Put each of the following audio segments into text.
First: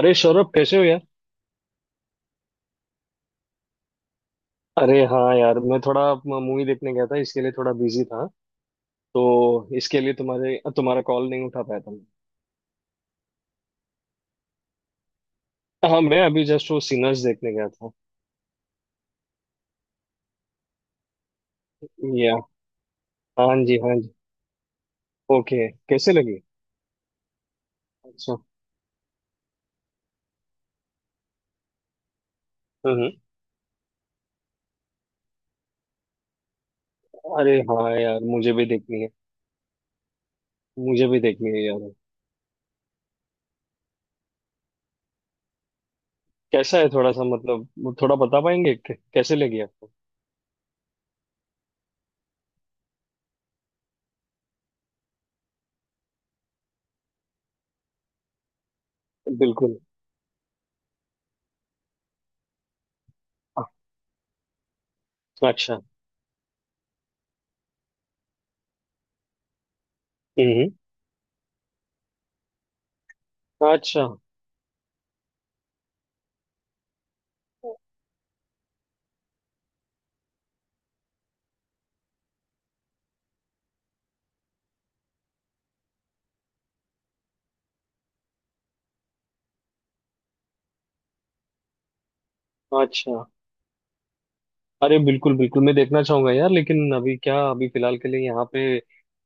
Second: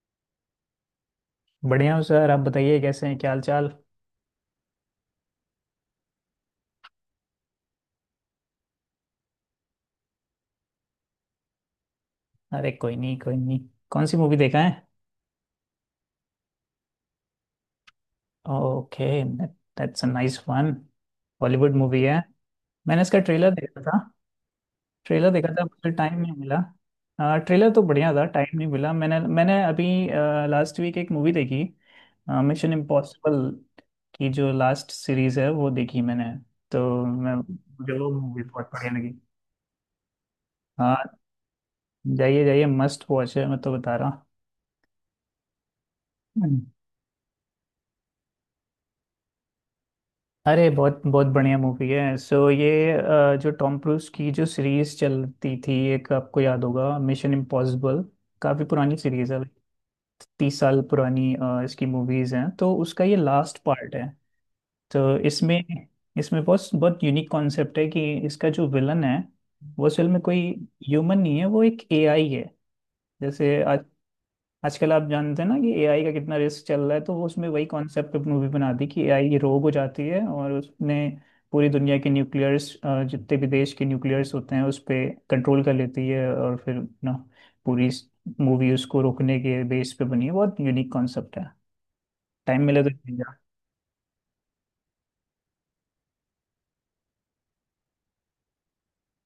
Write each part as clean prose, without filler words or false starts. अरे सौरभ, कैसे हो यार? बढ़िया हूँ सर आप बताइए कैसे हैं क्या हाल चाल. अरे हाँ यार, मैं थोड़ा मूवी देखने गया था, इसके लिए थोड़ा बिजी था। तो इसके लिए तुम्हारे तुम्हारा कॉल नहीं उठा पाया था मैं। अरे कोई नहीं कोई नहीं. कौन सी मूवी देखा है? हाँ, मैं अभी जस्ट वो सिनर्स देखने गया था। Okay that's a nice one. Bollywood movie है? या। मैंने इसका ट्रेलर हाँ जी, देखा हाँ था. जी। ट्रेलर देखा था ओके, मुझे कैसे टाइम नहीं लगी? मिला. ट्रेलर तो बढ़िया था अच्छा। टाइम नहीं मिला मैंने मैंने अभी लास्ट वीक एक मूवी देखी. Mission hmm. इम्पॉसिबल की जो लास्ट सीरीज है वो देखी मैंने. तो मैं अरे हाँ मुझे वो यार, मूवी मुझे भी बहुत बढ़िया देखनी है, लगी. मुझे हाँ. भी देखनी है यार। जाइए जाइए मस्ट वॉच है मैं तो बता रहा हूँ. कैसा है, थोड़ा सा मतलब थोड़ा बता पाएंगे कैसे लगी आपको? अरे बहुत बहुत बढ़िया मूवी है. सो ये जो टॉम क्रूज की जो सीरीज चलती थी एक आपको याद होगा मिशन इम्पॉसिबल. काफी पुरानी सीरीज है. बिल्कुल। 30 साल पुरानी इसकी मूवीज हैं तो उसका ये लास्ट पार्ट है. तो इसमें अच्छा। इसमें बहुत बहुत यूनिक कॉन्सेप्ट है कि इसका जो विलन है वो असल में कोई हम्म। हम्म। ह्यूमन नहीं है, वो एक एआई है. जैसे अच्छा। आजकल आप जानते हैं ना कि एआई का कितना रिस्क चल रहा है, तो वो उसमें वही कॉन्सेप्ट मूवी बना दी कि एआई रोग हो जाती है और उसने पूरी दुनिया के न्यूक्लियर्स, जितने भी देश के न्यूक्लियर्स होते हैं, उस पे कंट्रोल कर लेती है और फिर ना पूरी मूवी उसको रोकने के बेस पे बनी है. बहुत यूनिक कॉन्सेप्ट है. टाइम मिले तो अच्छा। देखिएगा। अरे बिल्कुल बिल्कुल, मैं देखना चाहूंगा यार, लेकिन अभी क्या, अभी फिलहाल के लिए यहाँ पे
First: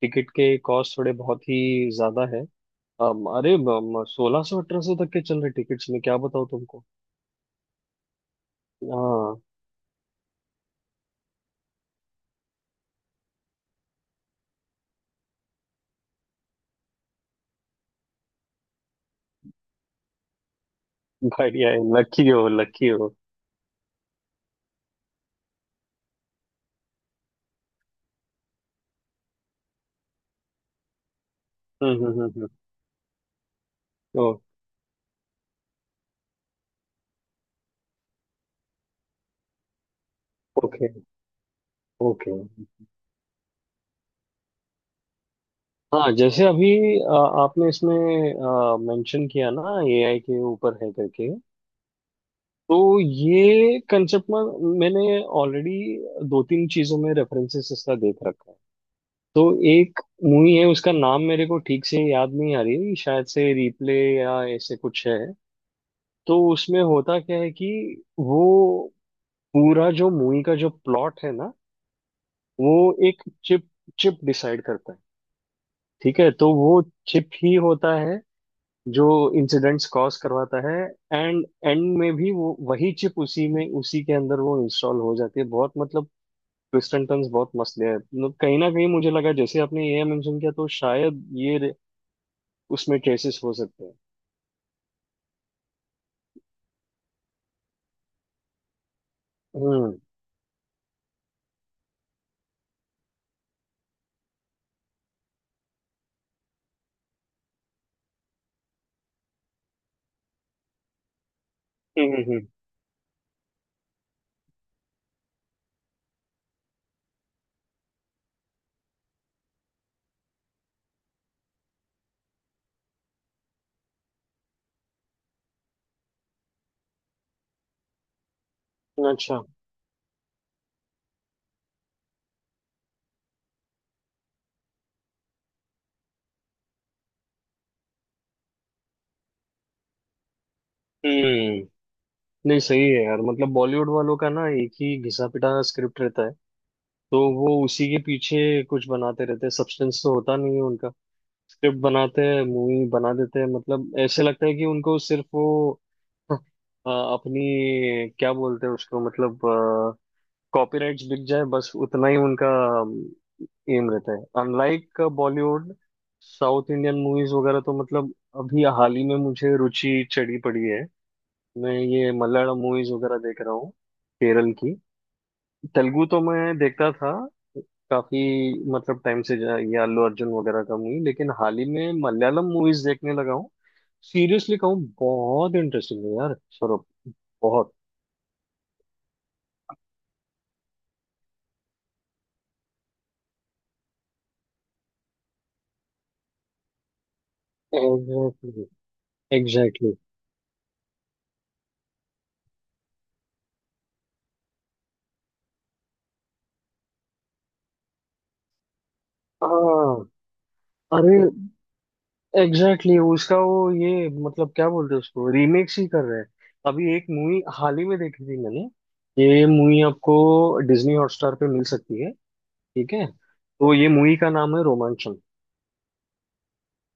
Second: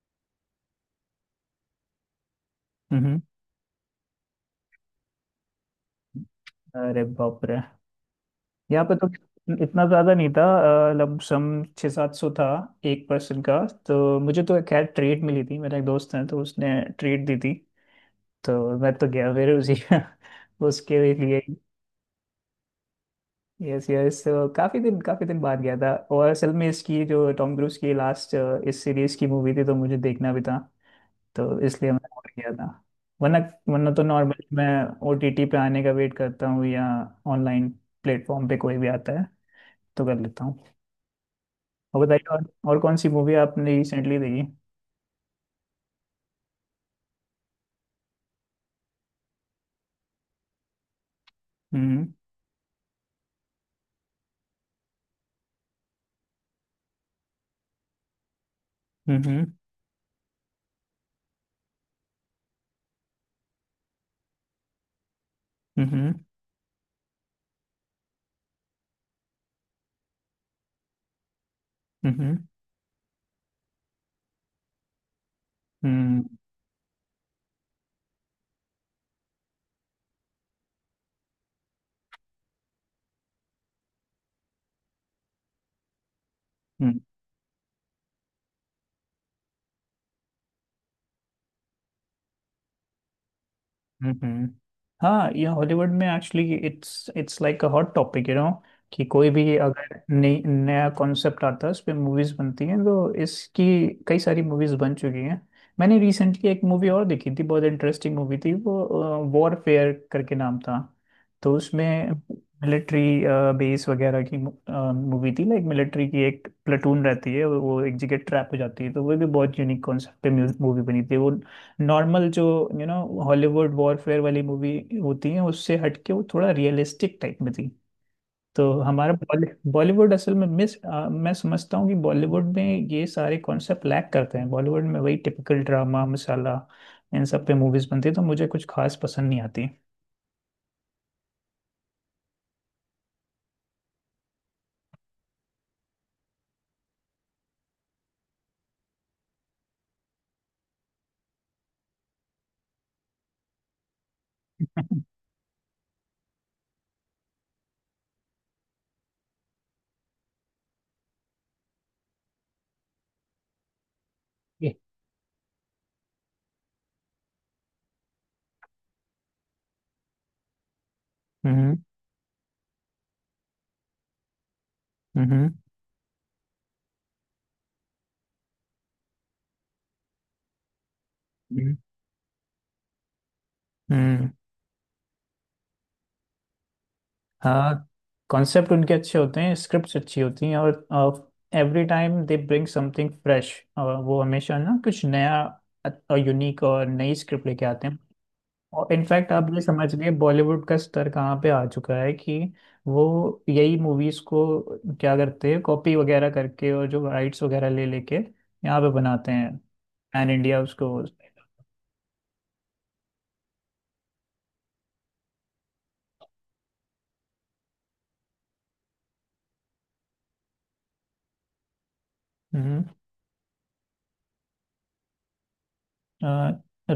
टिकट के कॉस्ट थोड़े बहुत ही ज्यादा है। हम्म. अरे, 1,600 1,800 तक के चल रहे टिकट्स, में क्या बताऊँ तुमको। अरे बाप रे. यहाँ पे तो हाँ। इतना ज्यादा नहीं था. लमसम 600-700 था एक पर्सन का. तो मुझे तो खैर ट्रेड मिली थी, मेरा एक दोस्त है तो उसने ट्रेड दी थी. तो मैं तो गया फिर उसी उसके लिए. बढ़िया है, लकी हो, लकी हो। यस यस, तो काफी दिन बाद गया था. और असल में इसकी जो टॉम क्रूज की लास्ट इस सीरीज की मूवी थी तो मुझे देखना भी था, तो इसलिए हम्म, मैं हम्म, और हम्म, हम्म। गया था. वरना वरना तो ओ। नॉर्मली मैं ओटीटी पे आने का वेट करता हूँ या ऑनलाइन प्लेटफॉर्म पे कोई भी आता है तो कर लेता हूँ. ओके, और बताइए ओके। और कौन सी मूवी आपने रिसेंटली देखी? हाँ, जैसे अभी अ, आपने इसमें मेंशन किया ना एआई के ऊपर है करके। हम्म तो ये कंसेप्ट में मैंने ऑलरेडी दो तीन चीजों में रेफरेंसेस इसका देख रखा है। हम्म तो हम्म एक मूवी है, उसका नाम मेरे को ठीक से याद नहीं आ रही, शायद से रिप्ले या ऐसे कुछ है। हम्म तो उसमें होता क्या है कि वो पूरा जो मूवी का जो प्लॉट है ना, हम्म वो एक चिप चिप डिसाइड करता है। ठीक हम्म है, तो वो चिप ही होता है जो इंसिडेंट्स कॉज करवाता है। एंड एंड में भी वो वही चिप उसी में उसी के अंदर वो इंस्टॉल हो जाती है। बहुत मतलब ट्विस्ट हम्म एंड टर्न्स बहुत मस्त है। मतलब कहीं ना कहीं मुझे लगा जैसे आपने ये मेंशन किया तो शायद ये उसमें केसेस हो सकते हैं। हम्म. हाँ, ये हॉलीवुड में actually it's it's like a hot topic you know. कि कोई भी हम्म, अगर नई नया कॉन्सेप्ट आता है उस पे मूवीज बनती हैं, तो इसकी कई सारी मूवीज बन चुकी हैं. मैंने रिसेंटली एक मूवी और देखी थी, बहुत इंटरेस्टिंग मूवी थी वो. वॉरफेयर करके नाम था. तो उसमें हम्म, मिलिट्री बेस वगैरह की मूवी थी, लाइक मिलिट्री की एक प्लेटून रहती है और वो एक जगह ट्रैप हो जाती है, तो वो भी बहुत यूनिक कॉन्सेप्ट पे मूवी बनी थी वो. नॉर्मल जो यू नो हॉलीवुड वॉरफेयर वाली मूवी होती है उससे हटके वो थोड़ा रियलिस्टिक टाइप में थी. तो हम्म। हमारा अच्छा। बॉलीवुड असल में मैं समझता हूँ कि बॉलीवुड में ये सारे कॉन्सेप्ट लैक करते हैं. बॉलीवुड में वही टिपिकल ड्रामा मसाला, इन सब पे मूवीज बनती है, तो मुझे कुछ खास पसंद नहीं आती. हम्म। नहीं सही है यार, मतलब बॉलीवुड वालों का ना एक ही घिसा पिटा स्क्रिप्ट रहता है। तो वो उसी के पीछे कुछ बनाते रहते हैं, सब्सटेंस तो होता नहीं है उनका। स्क्रिप्ट बनाते हैं, मूवी बना देते हैं। मतलब ऐसे लगता है कि उनको सिर्फ वो अपनी क्या बोलते हैं उसको, मतलब कॉपीराइट्स बिक जाए, बस उतना ही उनका एम रहता है। Unlike Bollywood, South Indian movies वगैरह तो मतलब अभी हाल ही में मुझे रुचि चढ़ी पड़ी है। हम्म मैं ये मलयालम मूवीज वगैरह देख रहा हूँ, केरल की। हम्म तेलुगु तो मैं देखता था काफी, मतलब टाइम से ये अल्लू अर्जुन वगैरह का मूवी, लेकिन हाल ही हम्म में मलयालम मूवीज देखने लगा हूँ। हम्म. सीरियसली कहूँ, बहुत इंटरेस्टिंग है यार सौरभ। बहुत हाँ, कॉन्सेप्ट उनके अच्छे होते हैं, स्क्रिप्ट्स अच्छी होती हैं और every time they bring something fresh. वो हमेशा ना कुछ नया, यूनिक और नई स्क्रिप्ट लेके आते हैं. एग्जैक्टली, और इनफैक्ट आप ये समझ एग्जैक्टली। लिए बॉलीवुड का स्तर कहाँ पे आ चुका है कि वो यही मूवीज को क्या करते हैं, कॉपी वगैरह करके और जो राइट्स वगैरह ले लेके यहाँ पे बनाते हैं हाँ। पैन इंडिया उसको. अरे एग्जैक्टली, exactly, उसका वो ये मतलब क्या बोलते हैं उसको, रीमेक्स ही कर रहे हैं। अभी एक मूवी हाल ही में देखी थी मैंने। ये मूवी आपको डिज्नी हॉटस्टार पे मिल सकती है। हम्म. ठीक है, तो ये मूवी का नाम है रोमांचम।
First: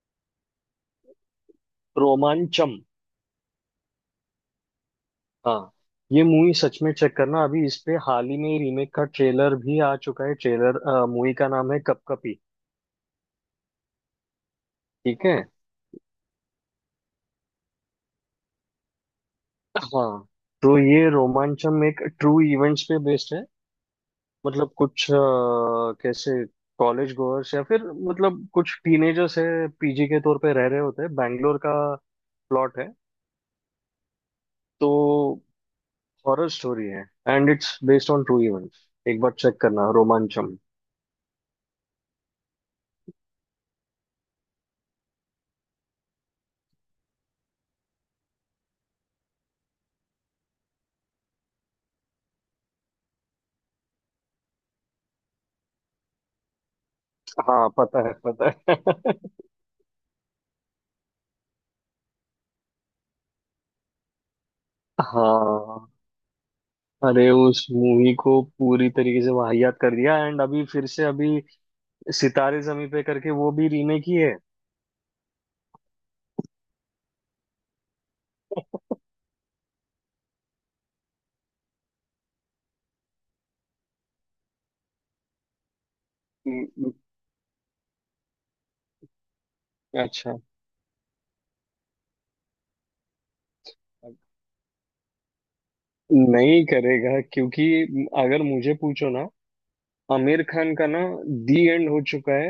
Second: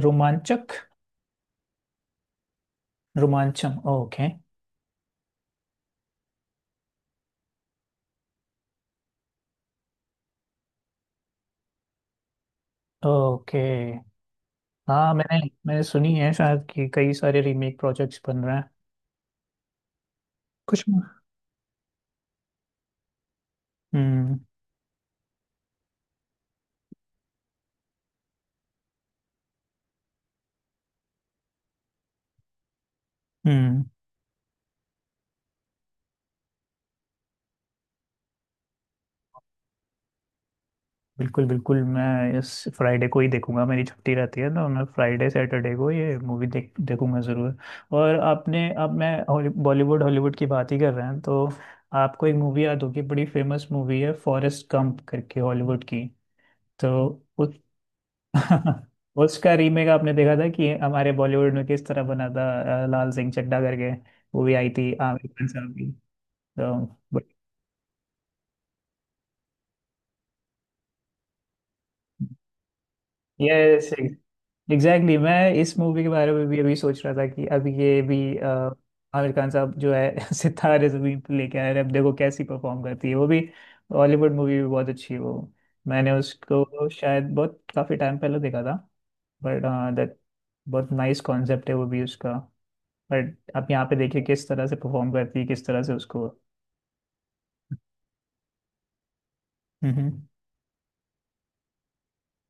रोमांचक. रोमांचम। रोमांचम, ओके. हाँ। ये मूवी सच में चेक करना, अभी इस पे हाल ही में रीमेक का ट्रेलर भी आ चुका है। ट्रेलर, मूवी का नाम है कपकपी। ओके. हाँ, ठीक है। मैंने मैंने सुनी है शायद, कि कई सारे रीमेक प्रोजेक्ट्स बन रहे हैं हाँ, तो कुछ. ये रोमांचम एक ट्रू इवेंट्स पे बेस्ड है। हम्म मतलब कुछ कैसे कॉलेज गोअर्स या फिर मतलब कुछ टीनेजर्स है, पीजी के तौर पे रह रहे होते हैं, बैंगलोर का प्लॉट है। हम्म. तो हॉरर स्टोरी है and it's based on true events, एक बार चेक करना रोमांचम। बिल्कुल बिल्कुल, मैं इस फ्राइडे को ही देखूंगा, मेरी छुट्टी रहती है, तो मैं फ्राइडे सैटरडे को ये मूवी देखूंगा ज़रूर. और आपने, अब मैं बॉलीवुड हॉलीवुड की बात ही कर रहे हैं तो, आपको एक मूवी याद होगी, बड़ी फेमस मूवी है फॉरेस्ट गंप करके हॉलीवुड की. तो उस हाँ, पता है, पता है। उसका रीमेक आपने देखा था कि हमारे बॉलीवुड में किस तरह बना था, लाल सिंह चड्ढा करके. वो भी आई थी आमिर खान साहब हाँ, की. तो अरे उस मूवी को पूरी तरीके से वाहियात कर दिया, एंड अभी फिर से अभी सितारे जमी पे करके वो भी यस, रीमेक ही है। एग्जैक्टली, मैं इस मूवी के बारे में भी अभी सोच रहा था कि अभी ये भी आमिर खान साहब जो है सितारे जमीन पर लेके आए हैं, अब देखो कैसी परफॉर्म करती है वो भी. हॉलीवुड मूवी भी बहुत अच्छी है वो. मैंने उसको हम्म। शायद बहुत काफी टाइम पहले देखा था, बट दैट, अच्छा। बहुत नाइस कॉन्सेप्ट है वो भी उसका. बट आप यहाँ पे देखिए किस तरह से परफॉर्म करती है, किस तरह से उसको. नहीं करेगा, क्योंकि अगर मुझे पूछो ना, हम्म आमिर खान का ना दी एंड हो चुका है।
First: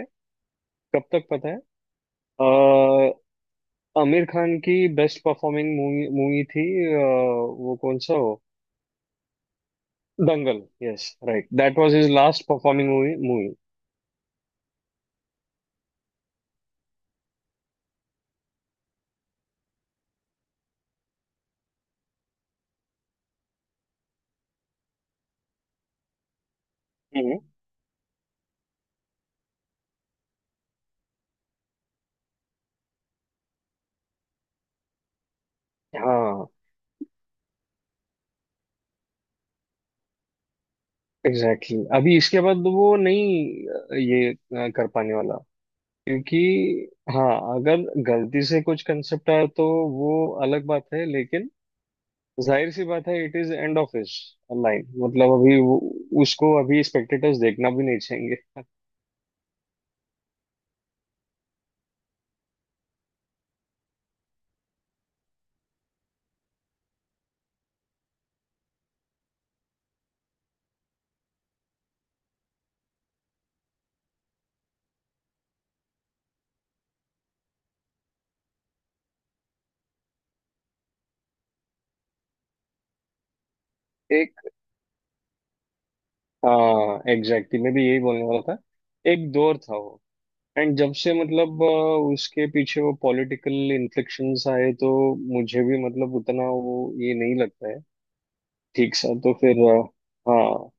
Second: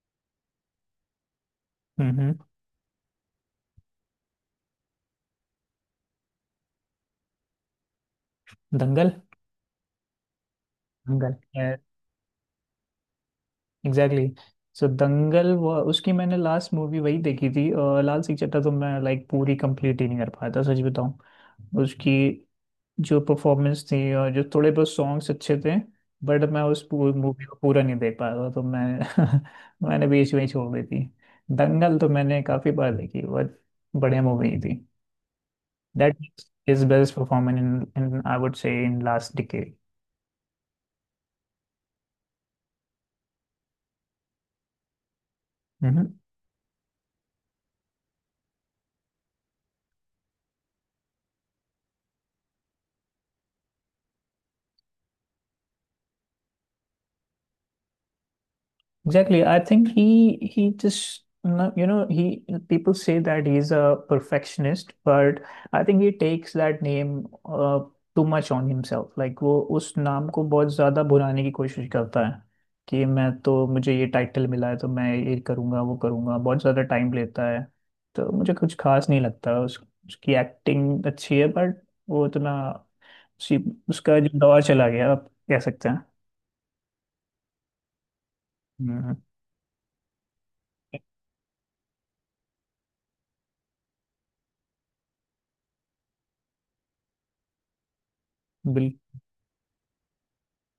कब तक पता है? हम्म. अ, आमिर खान की बेस्ट परफॉर्मिंग मूवी मूवी थी। अ, वो कौन सा हो? Dangal. Dangal. Yes Dangal, right, that was his last performing movie movie. Exactly. So Dangal वो उसकी मैंने लास्ट मूवी वही देखी थी, और लाल सिंह चड्ढा तो मैं लाइक पूरी कंप्लीट ही नहीं कर पाया था, सच बताऊं. उसकी जो परफॉर्मेंस थी और जो थोड़े बहुत सॉन्ग्स अच्छे थे, बट मैं उस पूरी हम्म। मूवी को पूरा नहीं देख पाया था, तो मैं मैंने बीच में ही छोड़ दी थी. दंगल तो मैंने काफी बार देखी, बहुत बढ़िया मूवी थी. That is हाँ his best performance in I would say in last decade. Exactly, exactly. अभी इसके बाद वो नहीं ये कर पाने वाला, Hmm. क्योंकि, हाँ, अगर गलती से कुछ कंसेप्ट आया तो वो अलग बात है, लेकिन जाहिर सी बात है, इट इज एंड ऑफ इस लाइन, मतलब अभी वो, उसको अभी स्पेक्टेटर्स देखना भी नहीं चाहेंगे। Exactly. I think he just you know, he people say that he's a perfectionist, but I think he takes that name too much on himself. Like वो उस नाम को बहुत ज्यादा भुनाने की कोशिश करता है कि मैं, तो मुझे ये टाइटल मिला है तो मैं ये करूंगा वो करूंगा, बहुत ज्यादा टाइम लेता है, तो मुझे कुछ खास नहीं लगता उसकी एक्टिंग अच्छी है बट वो उतना उसी उसका एक जो दौर चला गया आप कह सकते हैं. हाँ एग्जैक्टली, मैं भी यही बोलने वाला था। हम्म. एक दौर था वो। एंड जब से मतलब उसके पीछे वो पॉलिटिकल इन्फ्लेक्शंस आए, तो मुझे भी मतलब उतना वो, ये नहीं लगता है बिल, ठीक सा, तो फिर हाँ,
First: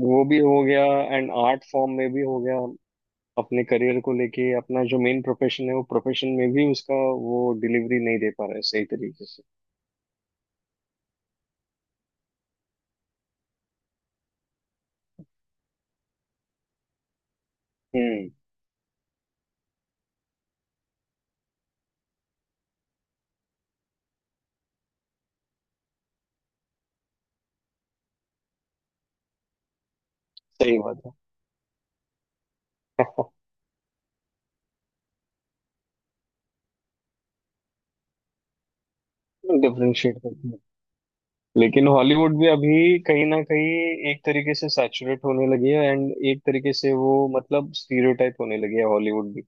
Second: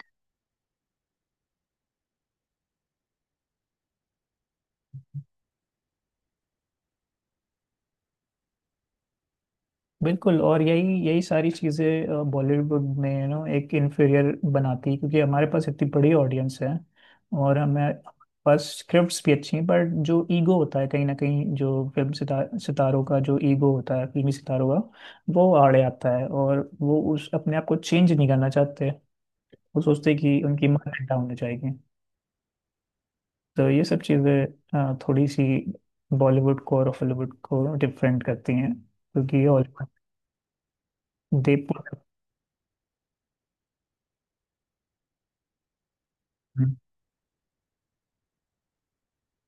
वो भी हो गया। एंड आर्ट फॉर्म में भी हो गया। अपने करियर को लेके, अपना जो मेन प्रोफेशन है वो प्रोफेशन में भी उसका, वो डिलीवरी नहीं दे पा रहा है सही तरीके से। बिल्कुल, और यही यही सारी चीज़ें बॉलीवुड में यू नो एक इन्फीरियर बनाती है, क्योंकि हमारे पास इतनी बड़ी ऑडियंस है और हमें, हमारे हम्म। पास स्क्रिप्ट्स भी अच्छी हैं, बट जो ईगो होता है कहीं ना कहीं जो सितारों का जो ईगो होता है, फिल्मी सितारों का, वो आड़े आता है और वो उस अपने आप को चेंज नहीं करना चाहते. वो सोचते हैं कि उनकी सही बात है। मान्यता होनी चाहिए. तो ये सब चीज़ें थोड़ी सी बॉलीवुड को और हॉलीवुड को डिफरेंट करती हैं, क्योंकि ये हॉलीवुड डिफरेंशिएट करते हैं, दे लेकिन पूरा- हॉलीवुड भी अभी कहीं ना कहीं एक तरीके से सैचुरेट होने लगी है, एंड एक तरीके से वो मतलब स्टीरियोटाइप होने लगी है हॉलीवुड भी,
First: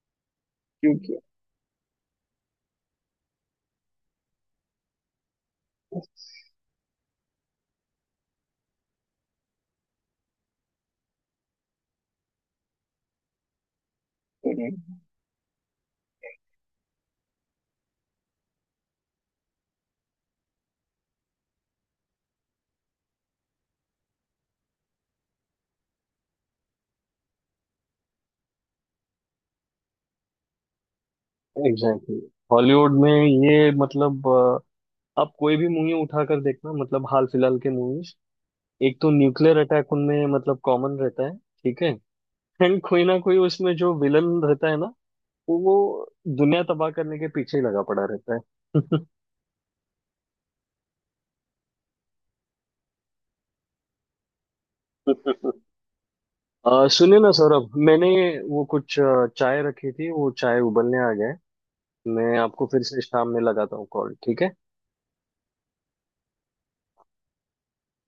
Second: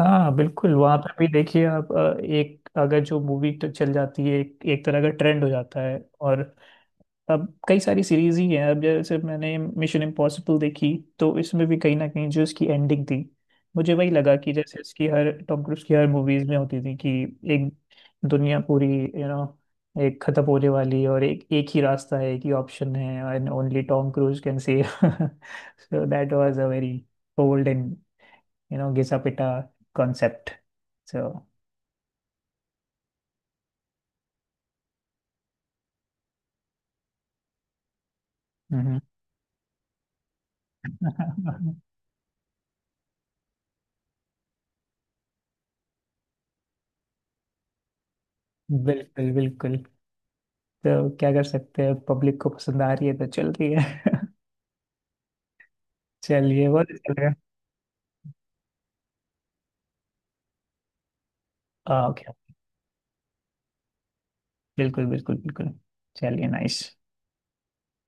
हाँ, बिल्कुल, वहाँ पर क्योंकि भी देखिए आप, एक अगर जो मूवी तो चल जाती है, एक तरह का ट्रेंड हो जाता है. और अब कई सारी सीरीज ही हैं, अब जैसे मैंने मिशन इम्पॉसिबल देखी, तो इसमें भी कहीं ना कहीं जो इसकी एंडिंग थी, मुझे वही लगा कि जैसे इसकी हर टॉम क्रूज की हर मूवीज में होती थी, कि एक दुनिया पूरी, यू नो, एक खत्म होने वाली है और एक एक ही रास्ता है, एक ही ऑप्शन है, and only Tom Cruise can save. So that was a very old and you know घिसा पिटा कॉन्सेप्ट सो. एग्जैक्टली। हॉलीवुड में ये मतलब आप कोई भी मूवी उठाकर देखना मतलब हाल फिलहाल के मूवीज। एक तो न्यूक्लियर अटैक उनमें मतलब कॉमन रहता है, ठीक है। एंड कोई ना कोई उसमें जो विलन रहता है ना, वो दुनिया तबाह करने के पीछे ही लगा पड़ा रहता है। बिल्कुल बिल्कुल, तो क्या कर सकते हैं, पब्लिक को पसंद आ रही है तो चल रही है. चलिए, बहुत अच्छा सुनिए ना लगा. सौरभ, मैंने वो कुछ चाय रखी थी, वो चाय उबलने आ गए। ओके. मैं आपको फिर से शाम में लगाता हूँ कॉल, ठीक है। बिल्कुल बिल्कुल बिल्कुल, चलिए, नाइस.